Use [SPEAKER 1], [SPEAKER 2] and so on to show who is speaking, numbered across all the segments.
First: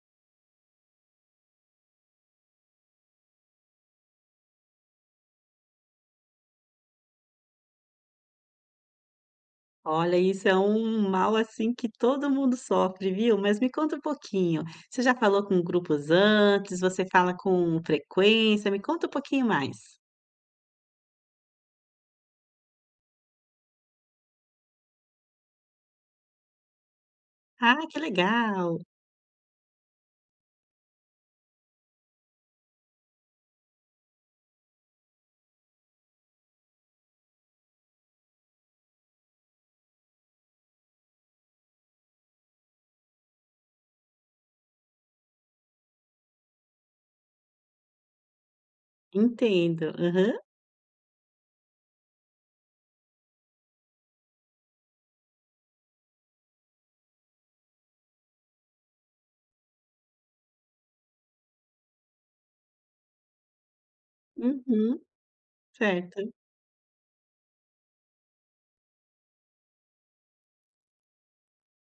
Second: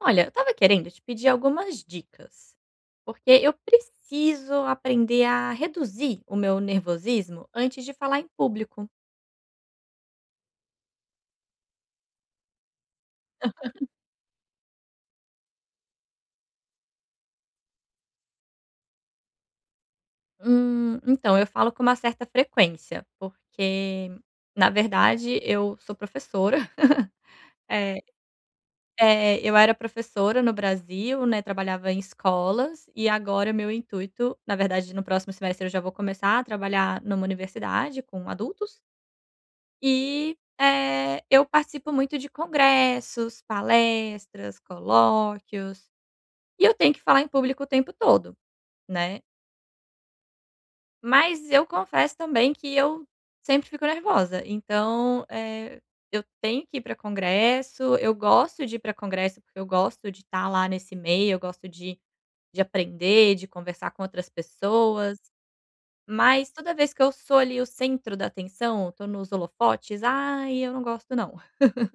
[SPEAKER 1] Olha, eu estava querendo te pedir algumas dicas, porque eu preciso aprender a reduzir o meu nervosismo antes de falar em público.
[SPEAKER 2] Olha, isso é um mal, assim, que todo mundo sofre, viu. Mas me conta um pouquinho, você já falou com grupos antes, você fala com frequência? Me conta um pouquinho mais.
[SPEAKER 1] Então, eu falo com uma certa frequência, porque, na verdade, eu sou professora.
[SPEAKER 2] Ah,
[SPEAKER 1] É,
[SPEAKER 2] que legal.
[SPEAKER 1] eu era professora no Brasil, né? Trabalhava em escolas, e agora meu intuito, na verdade, no próximo semestre eu já vou começar a trabalhar numa universidade com adultos. E, eu participo muito de congressos, palestras, colóquios, e eu tenho que falar em público o tempo todo, né.
[SPEAKER 2] Entendo. Aham.
[SPEAKER 1] Mas eu confesso também que eu sempre fico nervosa, então, eu tenho que ir para congresso, eu gosto de ir para congresso, porque eu gosto de estar lá nesse meio, eu gosto de aprender, de conversar com outras
[SPEAKER 2] Uhum.
[SPEAKER 1] pessoas,
[SPEAKER 2] Certo.
[SPEAKER 1] mas toda vez que eu sou ali o centro da atenção, tô nos holofotes, ai, eu não gosto não.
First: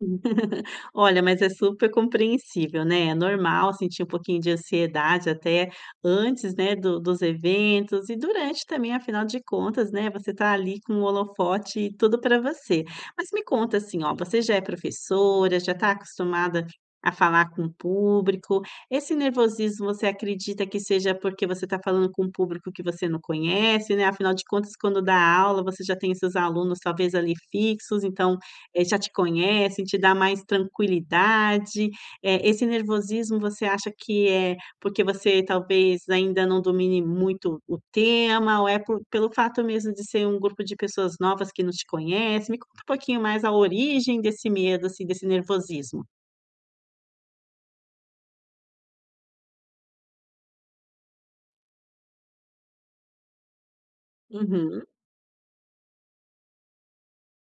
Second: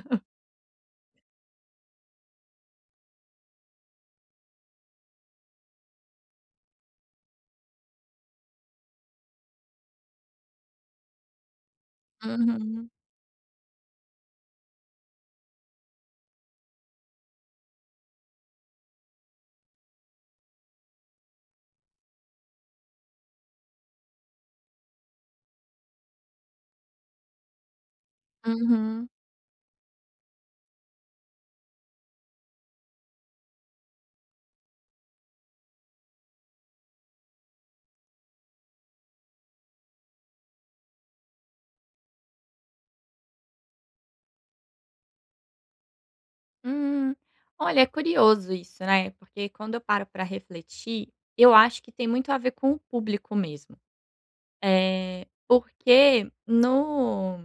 [SPEAKER 2] Olha, mas é super compreensível, né, é normal sentir um pouquinho de ansiedade até antes, né, do dos eventos e durante também, afinal de contas, né, você tá ali com o holofote e tudo para você. Mas me conta assim, ó, você já é professora, já está acostumada a falar com o público, esse nervosismo você acredita que seja porque você está falando com um público que você não conhece, né, afinal de contas quando dá aula você já tem seus alunos talvez ali fixos, então já
[SPEAKER 1] Uhum.
[SPEAKER 2] te conhecem, te dá mais tranquilidade? Esse nervosismo você acha que é porque você talvez ainda não domine muito o tema, ou é por pelo fato mesmo de ser um grupo de pessoas novas que não te conhecem. Me conta um pouquinho mais a origem desse medo, assim, desse nervosismo.
[SPEAKER 1] Hum. Olha, é curioso isso, né, porque quando eu paro para refletir, eu acho que tem muito a ver com o público mesmo.
[SPEAKER 2] Uhum.
[SPEAKER 1] É porque no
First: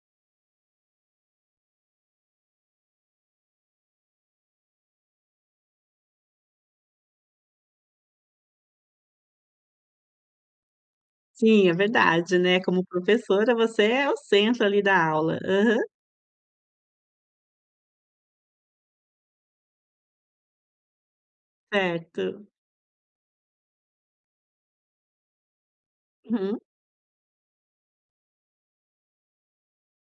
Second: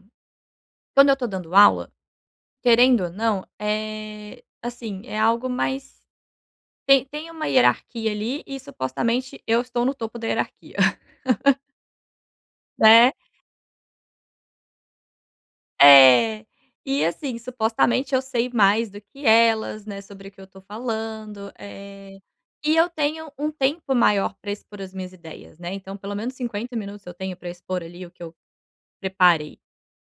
[SPEAKER 1] quando eu tô dando aula, querendo ou não, é assim, é algo mais tem uma hierarquia ali e supostamente eu estou no topo da hierarquia,
[SPEAKER 2] Sim, é verdade, né, como
[SPEAKER 1] né.
[SPEAKER 2] professora você é o centro ali da aula. Aham,
[SPEAKER 1] É. E assim, supostamente eu sei mais do que elas, né, sobre o que eu tô falando,
[SPEAKER 2] certo.
[SPEAKER 1] e eu tenho um tempo maior para expor as minhas ideias, né, então pelo menos
[SPEAKER 2] Uhum.
[SPEAKER 1] 50 minutos eu tenho para expor ali o que eu preparei.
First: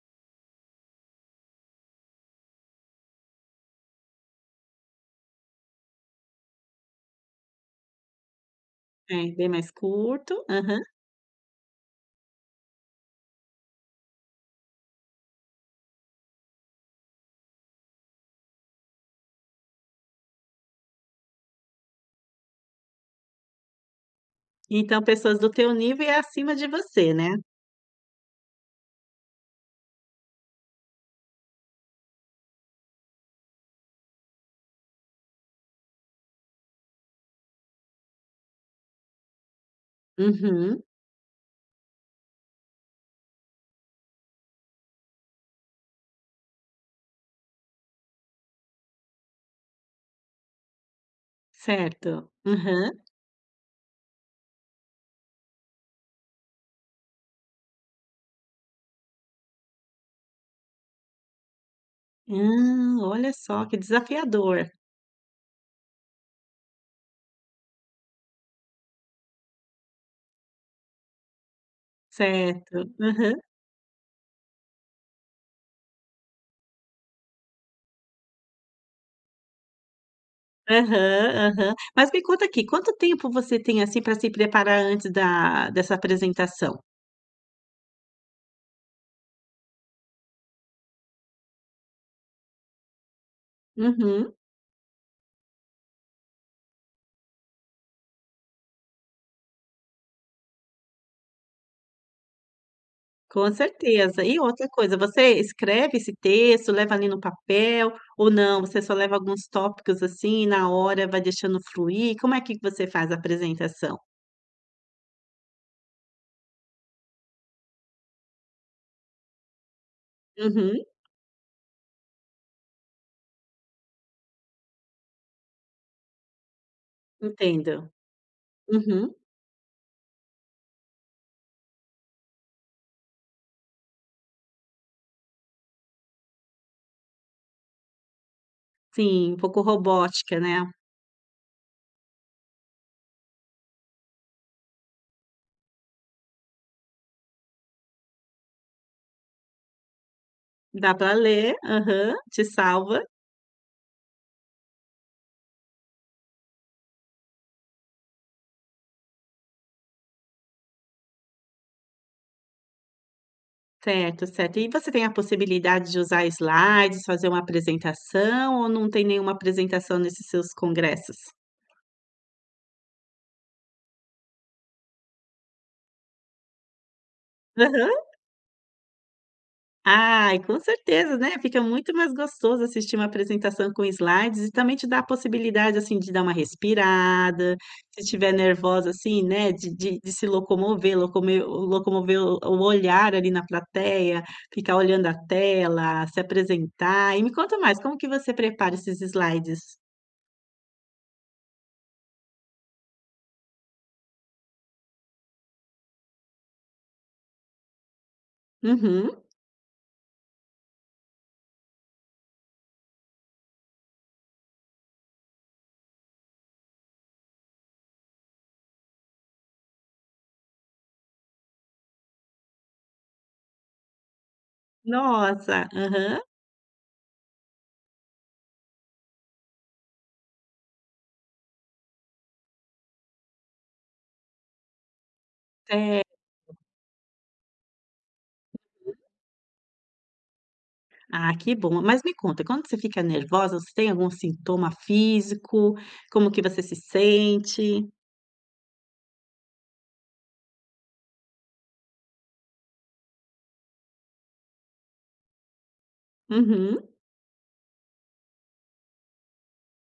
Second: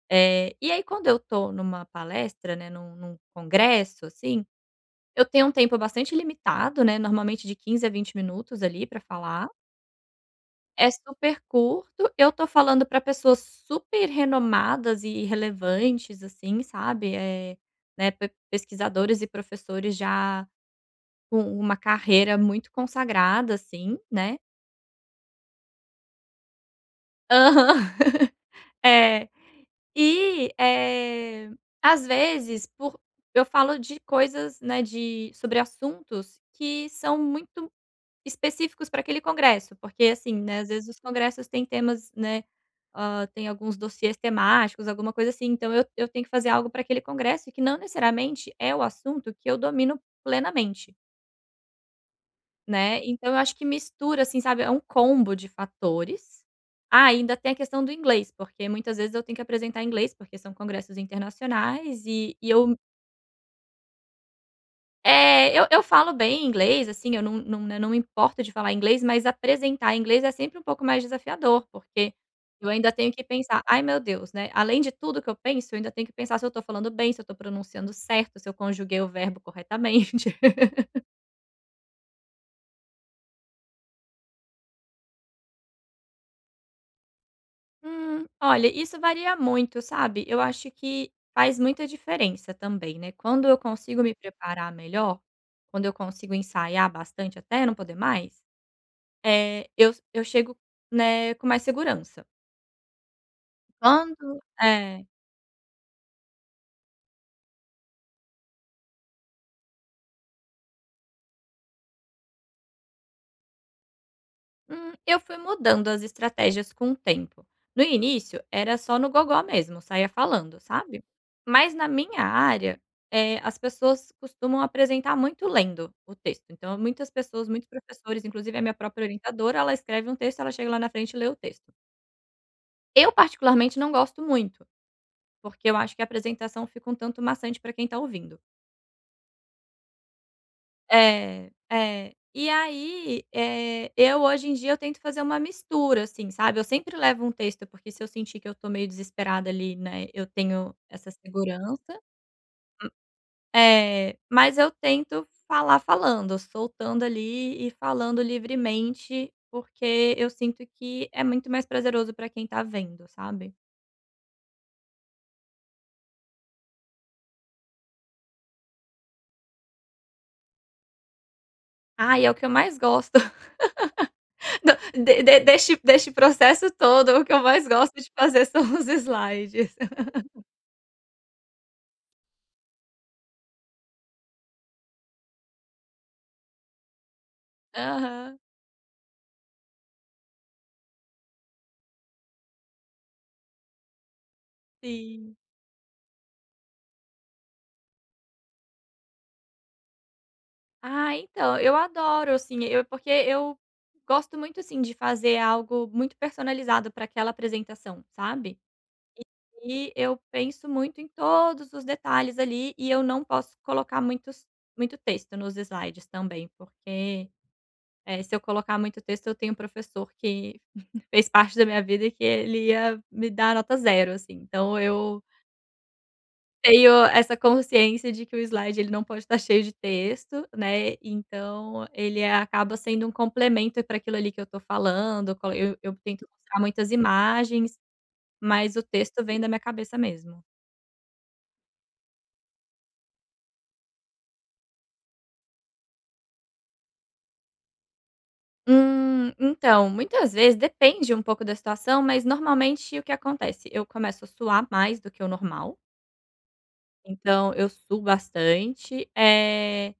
[SPEAKER 1] E aí quando eu tô numa palestra, né, num congresso, assim, eu tenho um tempo bastante limitado, né, normalmente de 15 a 20 minutos ali para
[SPEAKER 2] É, bem
[SPEAKER 1] falar,
[SPEAKER 2] mais curto. Aham.
[SPEAKER 1] é super curto. Eu tô falando pra pessoas super renomadas e relevantes, assim, sabe. É, né, pe pesquisadores e professores já com uma carreira muito consagrada, assim, né.
[SPEAKER 2] Então pessoas do teu nível e acima de você, né?
[SPEAKER 1] Aham. É. E, é Às vezes, por eu falo de coisas, né, de sobre assuntos que são muito específicos para aquele congresso, porque assim, né, às
[SPEAKER 2] Uhum.
[SPEAKER 1] vezes os congressos têm temas, né, tem alguns dossiês temáticos, alguma coisa assim, então eu tenho que fazer algo para aquele congresso que não necessariamente é o assunto que eu domino plenamente,
[SPEAKER 2] Certo. Aham.
[SPEAKER 1] né. Então eu acho que mistura, assim, sabe, é um combo de fatores. Ah, ainda tem a questão do inglês, porque muitas vezes eu tenho que apresentar em inglês, porque são congressos internacionais e eu...
[SPEAKER 2] Hã, olha só que desafiador.
[SPEAKER 1] É, eu falo bem inglês, assim, eu né, não me importo de falar inglês, mas apresentar inglês é sempre um pouco mais desafiador, porque eu
[SPEAKER 2] Certo.
[SPEAKER 1] ainda tenho que
[SPEAKER 2] Aham.
[SPEAKER 1] pensar: "Ai, meu Deus", né, além de tudo que eu penso, eu ainda tenho que pensar se eu estou falando bem, se eu estou pronunciando certo, se eu conjuguei o verbo corretamente.
[SPEAKER 2] Aham, aham. Mas me conta aqui, quanto tempo você tem, assim, para se preparar antes da dessa apresentação?
[SPEAKER 1] Olha, isso varia muito, sabe. Eu acho que faz muita diferença também, né. Quando eu consigo me
[SPEAKER 2] Uhum.
[SPEAKER 1] preparar melhor, quando eu consigo ensaiar bastante até não poder mais, eu chego, né, com mais segurança.
[SPEAKER 2] Com certeza. E
[SPEAKER 1] Quando
[SPEAKER 2] outra coisa,
[SPEAKER 1] é.
[SPEAKER 2] você escreve esse texto, leva ali no papel ou não, você só leva alguns tópicos, assim, e na hora vai deixando fluir? Como é que você faz a apresentação?
[SPEAKER 1] Eu fui mudando as estratégias com o tempo. No início, era só no gogó mesmo, saía falando,
[SPEAKER 2] Uhum,
[SPEAKER 1] sabe. Mas na minha área, as pessoas costumam apresentar muito lendo o texto. Então muitas pessoas, muitos
[SPEAKER 2] entendo.
[SPEAKER 1] professores, inclusive a minha própria
[SPEAKER 2] Uhum.
[SPEAKER 1] orientadora, ela escreve um texto, ela chega lá na frente e lê o texto. Eu particularmente não gosto muito, porque eu acho que a apresentação fica um tanto maçante para quem está ouvindo.
[SPEAKER 2] Sim, um pouco robótica, né?
[SPEAKER 1] É, é. E aí, eu hoje em dia eu tento fazer uma mistura, assim, sabe, eu sempre levo um texto, porque se eu sentir que eu tô meio desesperada ali, né, eu tenho
[SPEAKER 2] Dá
[SPEAKER 1] essa
[SPEAKER 2] para ler,
[SPEAKER 1] segurança.
[SPEAKER 2] aham, te salva.
[SPEAKER 1] É, mas eu tento falar falando, soltando ali e falando livremente, porque eu sinto que é muito mais prazeroso pra quem tá vendo, sabe.
[SPEAKER 2] Certo, certo. E você tem a possibilidade de usar slides, fazer uma apresentação ou não tem nenhuma apresentação nesses seus congressos?
[SPEAKER 1] Ai, é o que eu mais gosto do de deste deste processo todo, é o que eu mais gosto
[SPEAKER 2] Aham.
[SPEAKER 1] de fazer são os slides.
[SPEAKER 2] Ai, com certeza, né, fica muito mais gostoso assistir uma apresentação com slides e também te dá a possibilidade, assim, de dar uma respirada, se estiver
[SPEAKER 1] Aham,
[SPEAKER 2] nervosa, assim, né, de se locomover, locome locomover o olhar ali na plateia, ficar olhando a
[SPEAKER 1] sim.
[SPEAKER 2] tela, se apresentar. E me conta mais, como que você prepara esses slides?
[SPEAKER 1] Ah, então, eu adoro, assim, eu porque eu gosto muito, assim, de fazer algo muito personalizado para aquela apresentação, sabe.
[SPEAKER 2] Uhum.
[SPEAKER 1] E eu penso muito em todos os detalhes ali e eu não posso colocar muito texto nos slides também, porque, se eu colocar muito texto, eu tenho um professor que fez parte da minha vida e que ele ia me dar nota zero, assim. Então eu
[SPEAKER 2] Nossa, aham.
[SPEAKER 1] tenho essa consciência de que o slide ele não pode estar cheio de texto, né, então ele acaba sendo um complemento para aquilo ali que eu estou falando, co eu
[SPEAKER 2] É.
[SPEAKER 1] tento mostrar muitas imagens, mas o texto vem da minha cabeça mesmo.
[SPEAKER 2] Ah, que bom. Mas me conta, quando você fica nervosa, você tem algum sintoma físico? Como que você se sente?
[SPEAKER 1] Então, muitas vezes depende um pouco da situação, mas normalmente o que acontece? Eu começo a suar mais do que o normal,
[SPEAKER 2] Uhum.
[SPEAKER 1] então eu suo bastante,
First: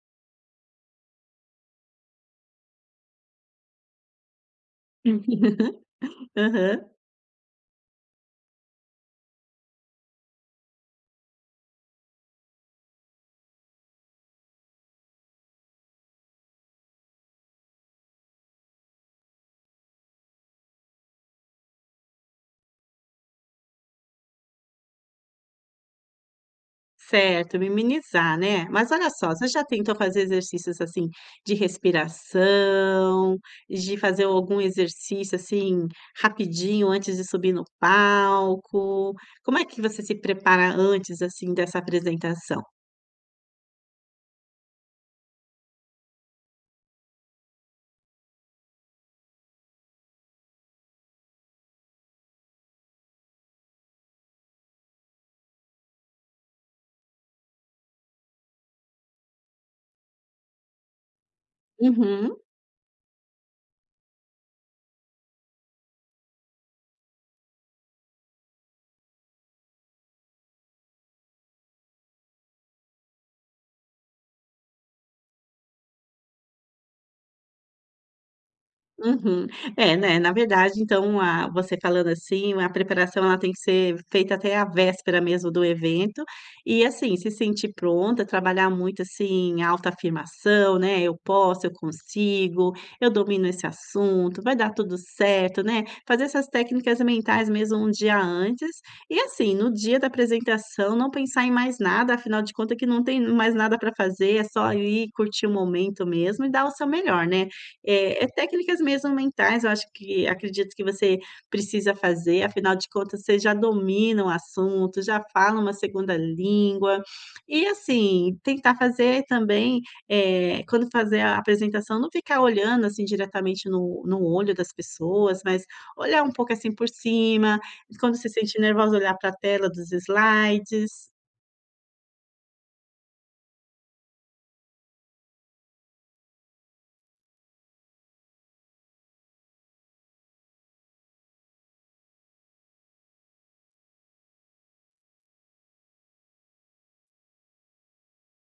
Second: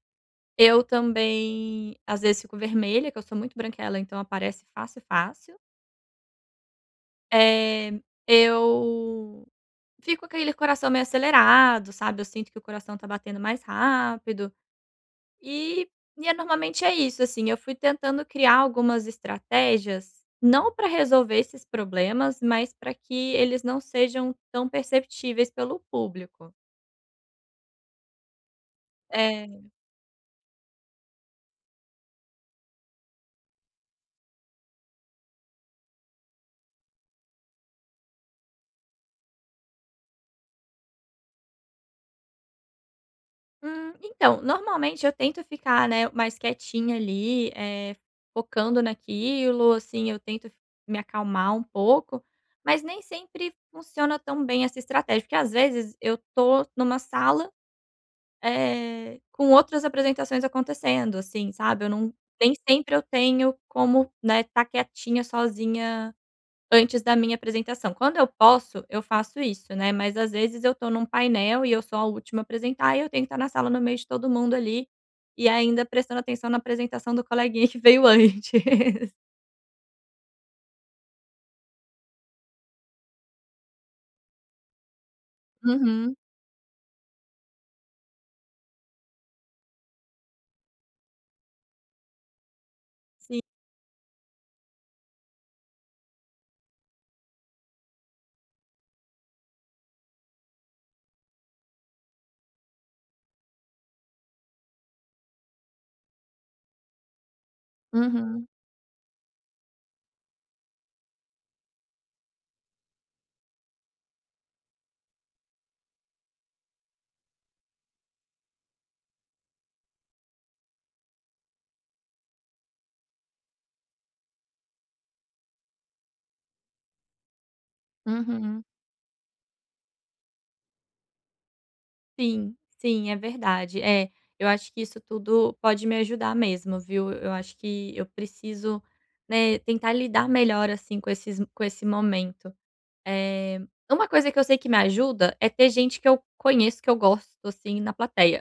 [SPEAKER 1] eu também, às vezes, fico vermelha, que eu sou muito branquela, então aparece fácil, fácil.
[SPEAKER 2] Aham.
[SPEAKER 1] Eh, eu fico com aquele coração meio acelerado, sabe, eu sinto que o coração tá batendo mais rápido, e e normalmente é isso, assim, eu fui tentando criar algumas estratégias, não para resolver esses problemas, mas para que eles não sejam tão perceptíveis pelo público.
[SPEAKER 2] Certo, minimizar, né. Mas olha só, você já
[SPEAKER 1] Eh,
[SPEAKER 2] tentou fazer exercícios, assim, de respiração, de fazer algum exercício, assim, rapidinho antes de subir no palco? Como é que você se prepara antes, assim, dessa apresentação?
[SPEAKER 1] Então, normalmente eu tento ficar, né, mais quietinha ali, focando naquilo, assim, eu tento me acalmar um pouco, mas nem sempre funciona tão bem essa estratégia, porque às vezes eu tô numa sala, com outras apresentações acontecendo, assim, sabe, eu não
[SPEAKER 2] Uhum.
[SPEAKER 1] nem sempre eu tenho como, né, estar quietinha sozinha antes da minha apresentação. Quando eu posso, eu faço isso, né, mas às vezes eu estou num painel e eu sou a última a apresentar e eu tenho que estar na sala no meio de todo mundo ali, e ainda prestando atenção na apresentação do coleguinha que veio antes.
[SPEAKER 2] Uhum. É, né, na verdade, então, a você falando assim, a preparação ela tem que ser feita até a véspera mesmo do
[SPEAKER 1] Uhum.
[SPEAKER 2] evento e, assim, se sentir pronta, trabalhar muito, assim, autoafirmação, né, "Eu posso, eu consigo, eu
[SPEAKER 1] Sim.
[SPEAKER 2] domino esse assunto, vai dar tudo certo", né, fazer essas técnicas mentais mesmo um dia antes e, assim, no dia da apresentação não pensar em mais nada, afinal de contas que não tem mais nada para fazer, é só ir curtir o momento mesmo e dar o seu melhor, né. É
[SPEAKER 1] Uhum.
[SPEAKER 2] técnicas mesmo mentais, eu acho que acredito que você precisa fazer, afinal de contas você já domina o assunto, já fala uma segunda língua. E assim, tentar fazer também, quando fazer a apresentação, não ficar olhando, assim, diretamente no olho das pessoas, mas olhar um pouco, assim, por cima, quando se sente
[SPEAKER 1] Uhum.
[SPEAKER 2] nervosa, olhar para a tela dos slides.
[SPEAKER 1] Sim, sim, é verdade. É, eu acho que isso tudo pode me ajudar mesmo, viu. Eu acho que eu preciso, né, tentar lidar melhor, assim, com esse momento. Eh, uma coisa que eu sei que me ajuda é ter gente que eu conheço, que eu gosto, assim, na plateia.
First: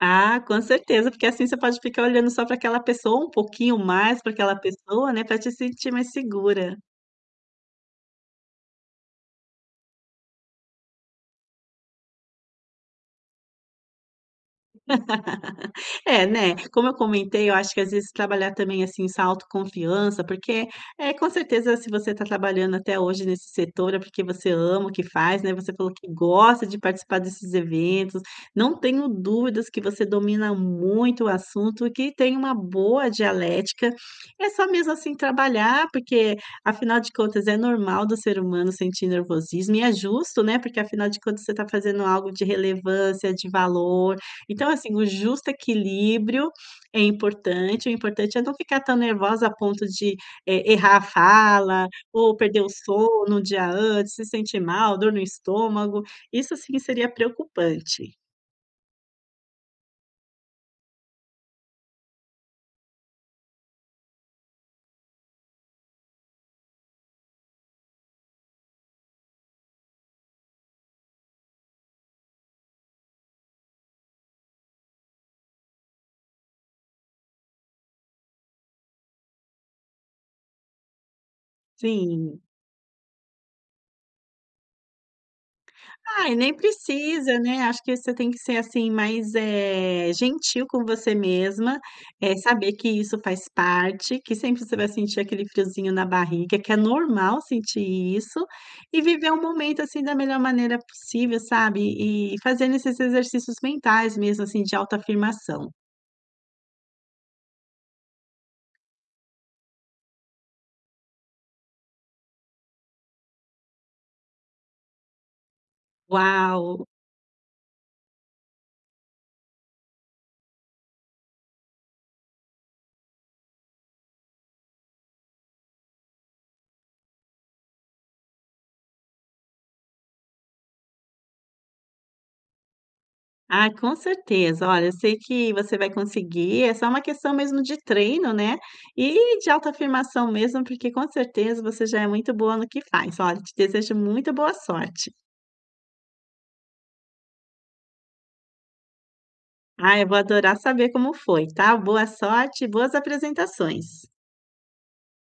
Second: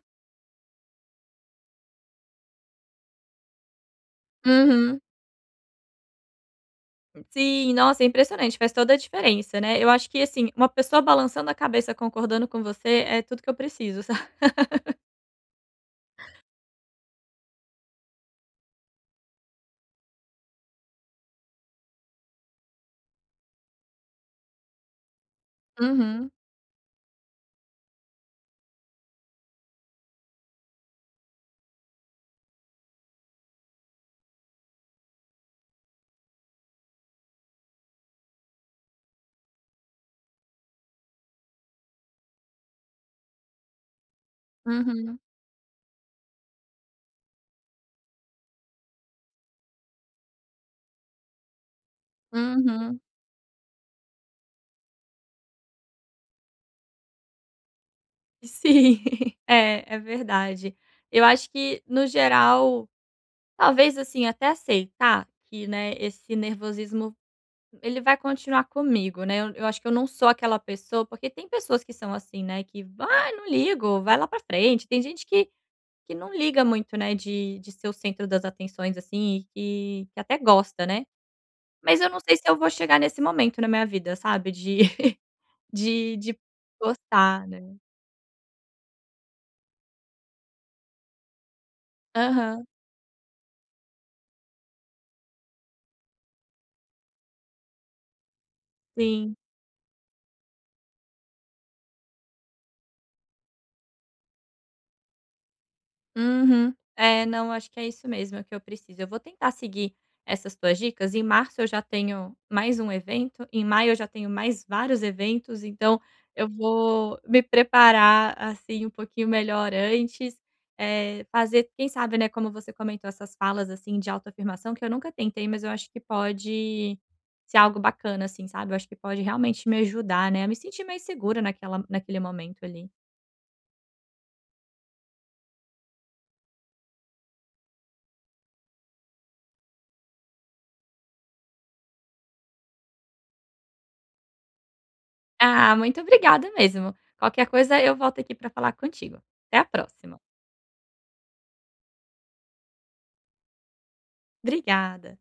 [SPEAKER 2] Ah, com certeza, porque assim você pode ficar olhando só para aquela pessoa, um pouquinho mais para aquela
[SPEAKER 1] Uhum.
[SPEAKER 2] pessoa, né, para te sentir mais segura.
[SPEAKER 1] Sim, nossa, é impressionante, faz toda a diferença, né. Eu acho que, assim, uma pessoa balançando a cabeça concordando com você é tudo que eu preciso, sabe.
[SPEAKER 2] É, né, como eu comentei, eu acho que às vezes trabalhar também, assim, essa autoconfiança, porque, é com certeza se você está trabalhando até hoje nesse setor é porque você ama o que faz, né, você falou que
[SPEAKER 1] Uhum,
[SPEAKER 2] gosta de participar desses eventos, não tenho dúvidas que você domina muito o assunto e que tem uma boa dialética, é só mesmo, assim, trabalhar, porque afinal de contas é normal do ser humano sentir nervosismo e é justo, né, porque afinal de contas você está fazendo algo de relevância, de valor, então, assim, o
[SPEAKER 1] uhum,
[SPEAKER 2] justo equilíbrio é importante, o importante é não ficar tão nervosa a ponto de, errar a fala ou perder o
[SPEAKER 1] uhum.
[SPEAKER 2] sono um dia antes, se sentir mal, dor no estômago, isso sim seria preocupante.
[SPEAKER 1] Sim, é, é verdade. Eu acho que no geral, talvez, assim, até aceitar que, né, esse nervosismo ele vai continuar comigo, né, eu acho que eu não sou aquela pessoa, porque tem pessoas que são assim, né, que: "vai, não ligo, vai lá pra frente". Tem gente que não liga muito, né, de ser o centro das atenções, assim, e que até gosta, né. Mas eu não sei
[SPEAKER 2] Sim.
[SPEAKER 1] se eu vou chegar nesse momento na minha vida, sabe, de
[SPEAKER 2] Ai,
[SPEAKER 1] de
[SPEAKER 2] nem precisa,
[SPEAKER 1] gostar,
[SPEAKER 2] né,
[SPEAKER 1] né.
[SPEAKER 2] acho que você tem que ser, assim, mais, gentil com você mesma,
[SPEAKER 1] Aham,
[SPEAKER 2] saber que isso faz parte, que sempre você vai sentir aquele friozinho na barriga, que é normal sentir isso, e viver
[SPEAKER 1] sim.
[SPEAKER 2] o momento, assim, da melhor maneira possível, sabe, e fazendo esses exercícios mentais mesmo, assim, de autoafirmação.
[SPEAKER 1] Uhum. É, não, acho que é isso mesmo que eu preciso. Eu vou tentar seguir essas tuas dicas. Em março eu já tenho mais um evento, em maio eu já tenho mais vários eventos, então eu
[SPEAKER 2] "Uau,
[SPEAKER 1] vou me preparar assim um pouquinho melhor antes. Fazer, quem sabe, né, como você comentou, essas falas assim de autoafirmação que eu nunca tentei, mas eu acho que pode ser algo bacana, assim, sabe? Eu acho que pode realmente me ajudar, né? A me sentir mais segura naquele momento ali.
[SPEAKER 2] ah, com certeza. Olha, eu sei que você vai conseguir, é só uma questão mesmo de treino, né, e de autoafirmação mesmo, porque com certeza você já é muito boa no que faz. Olha, te desejo muita boa sorte.
[SPEAKER 1] Ah, muito obrigada mesmo. Qualquer coisa eu volto aqui para falar contigo. Até a
[SPEAKER 2] Ah, eu vou
[SPEAKER 1] próxima.
[SPEAKER 2] adorar saber como foi, tá. Boa sorte e boas apresentações.
[SPEAKER 1] Obrigada.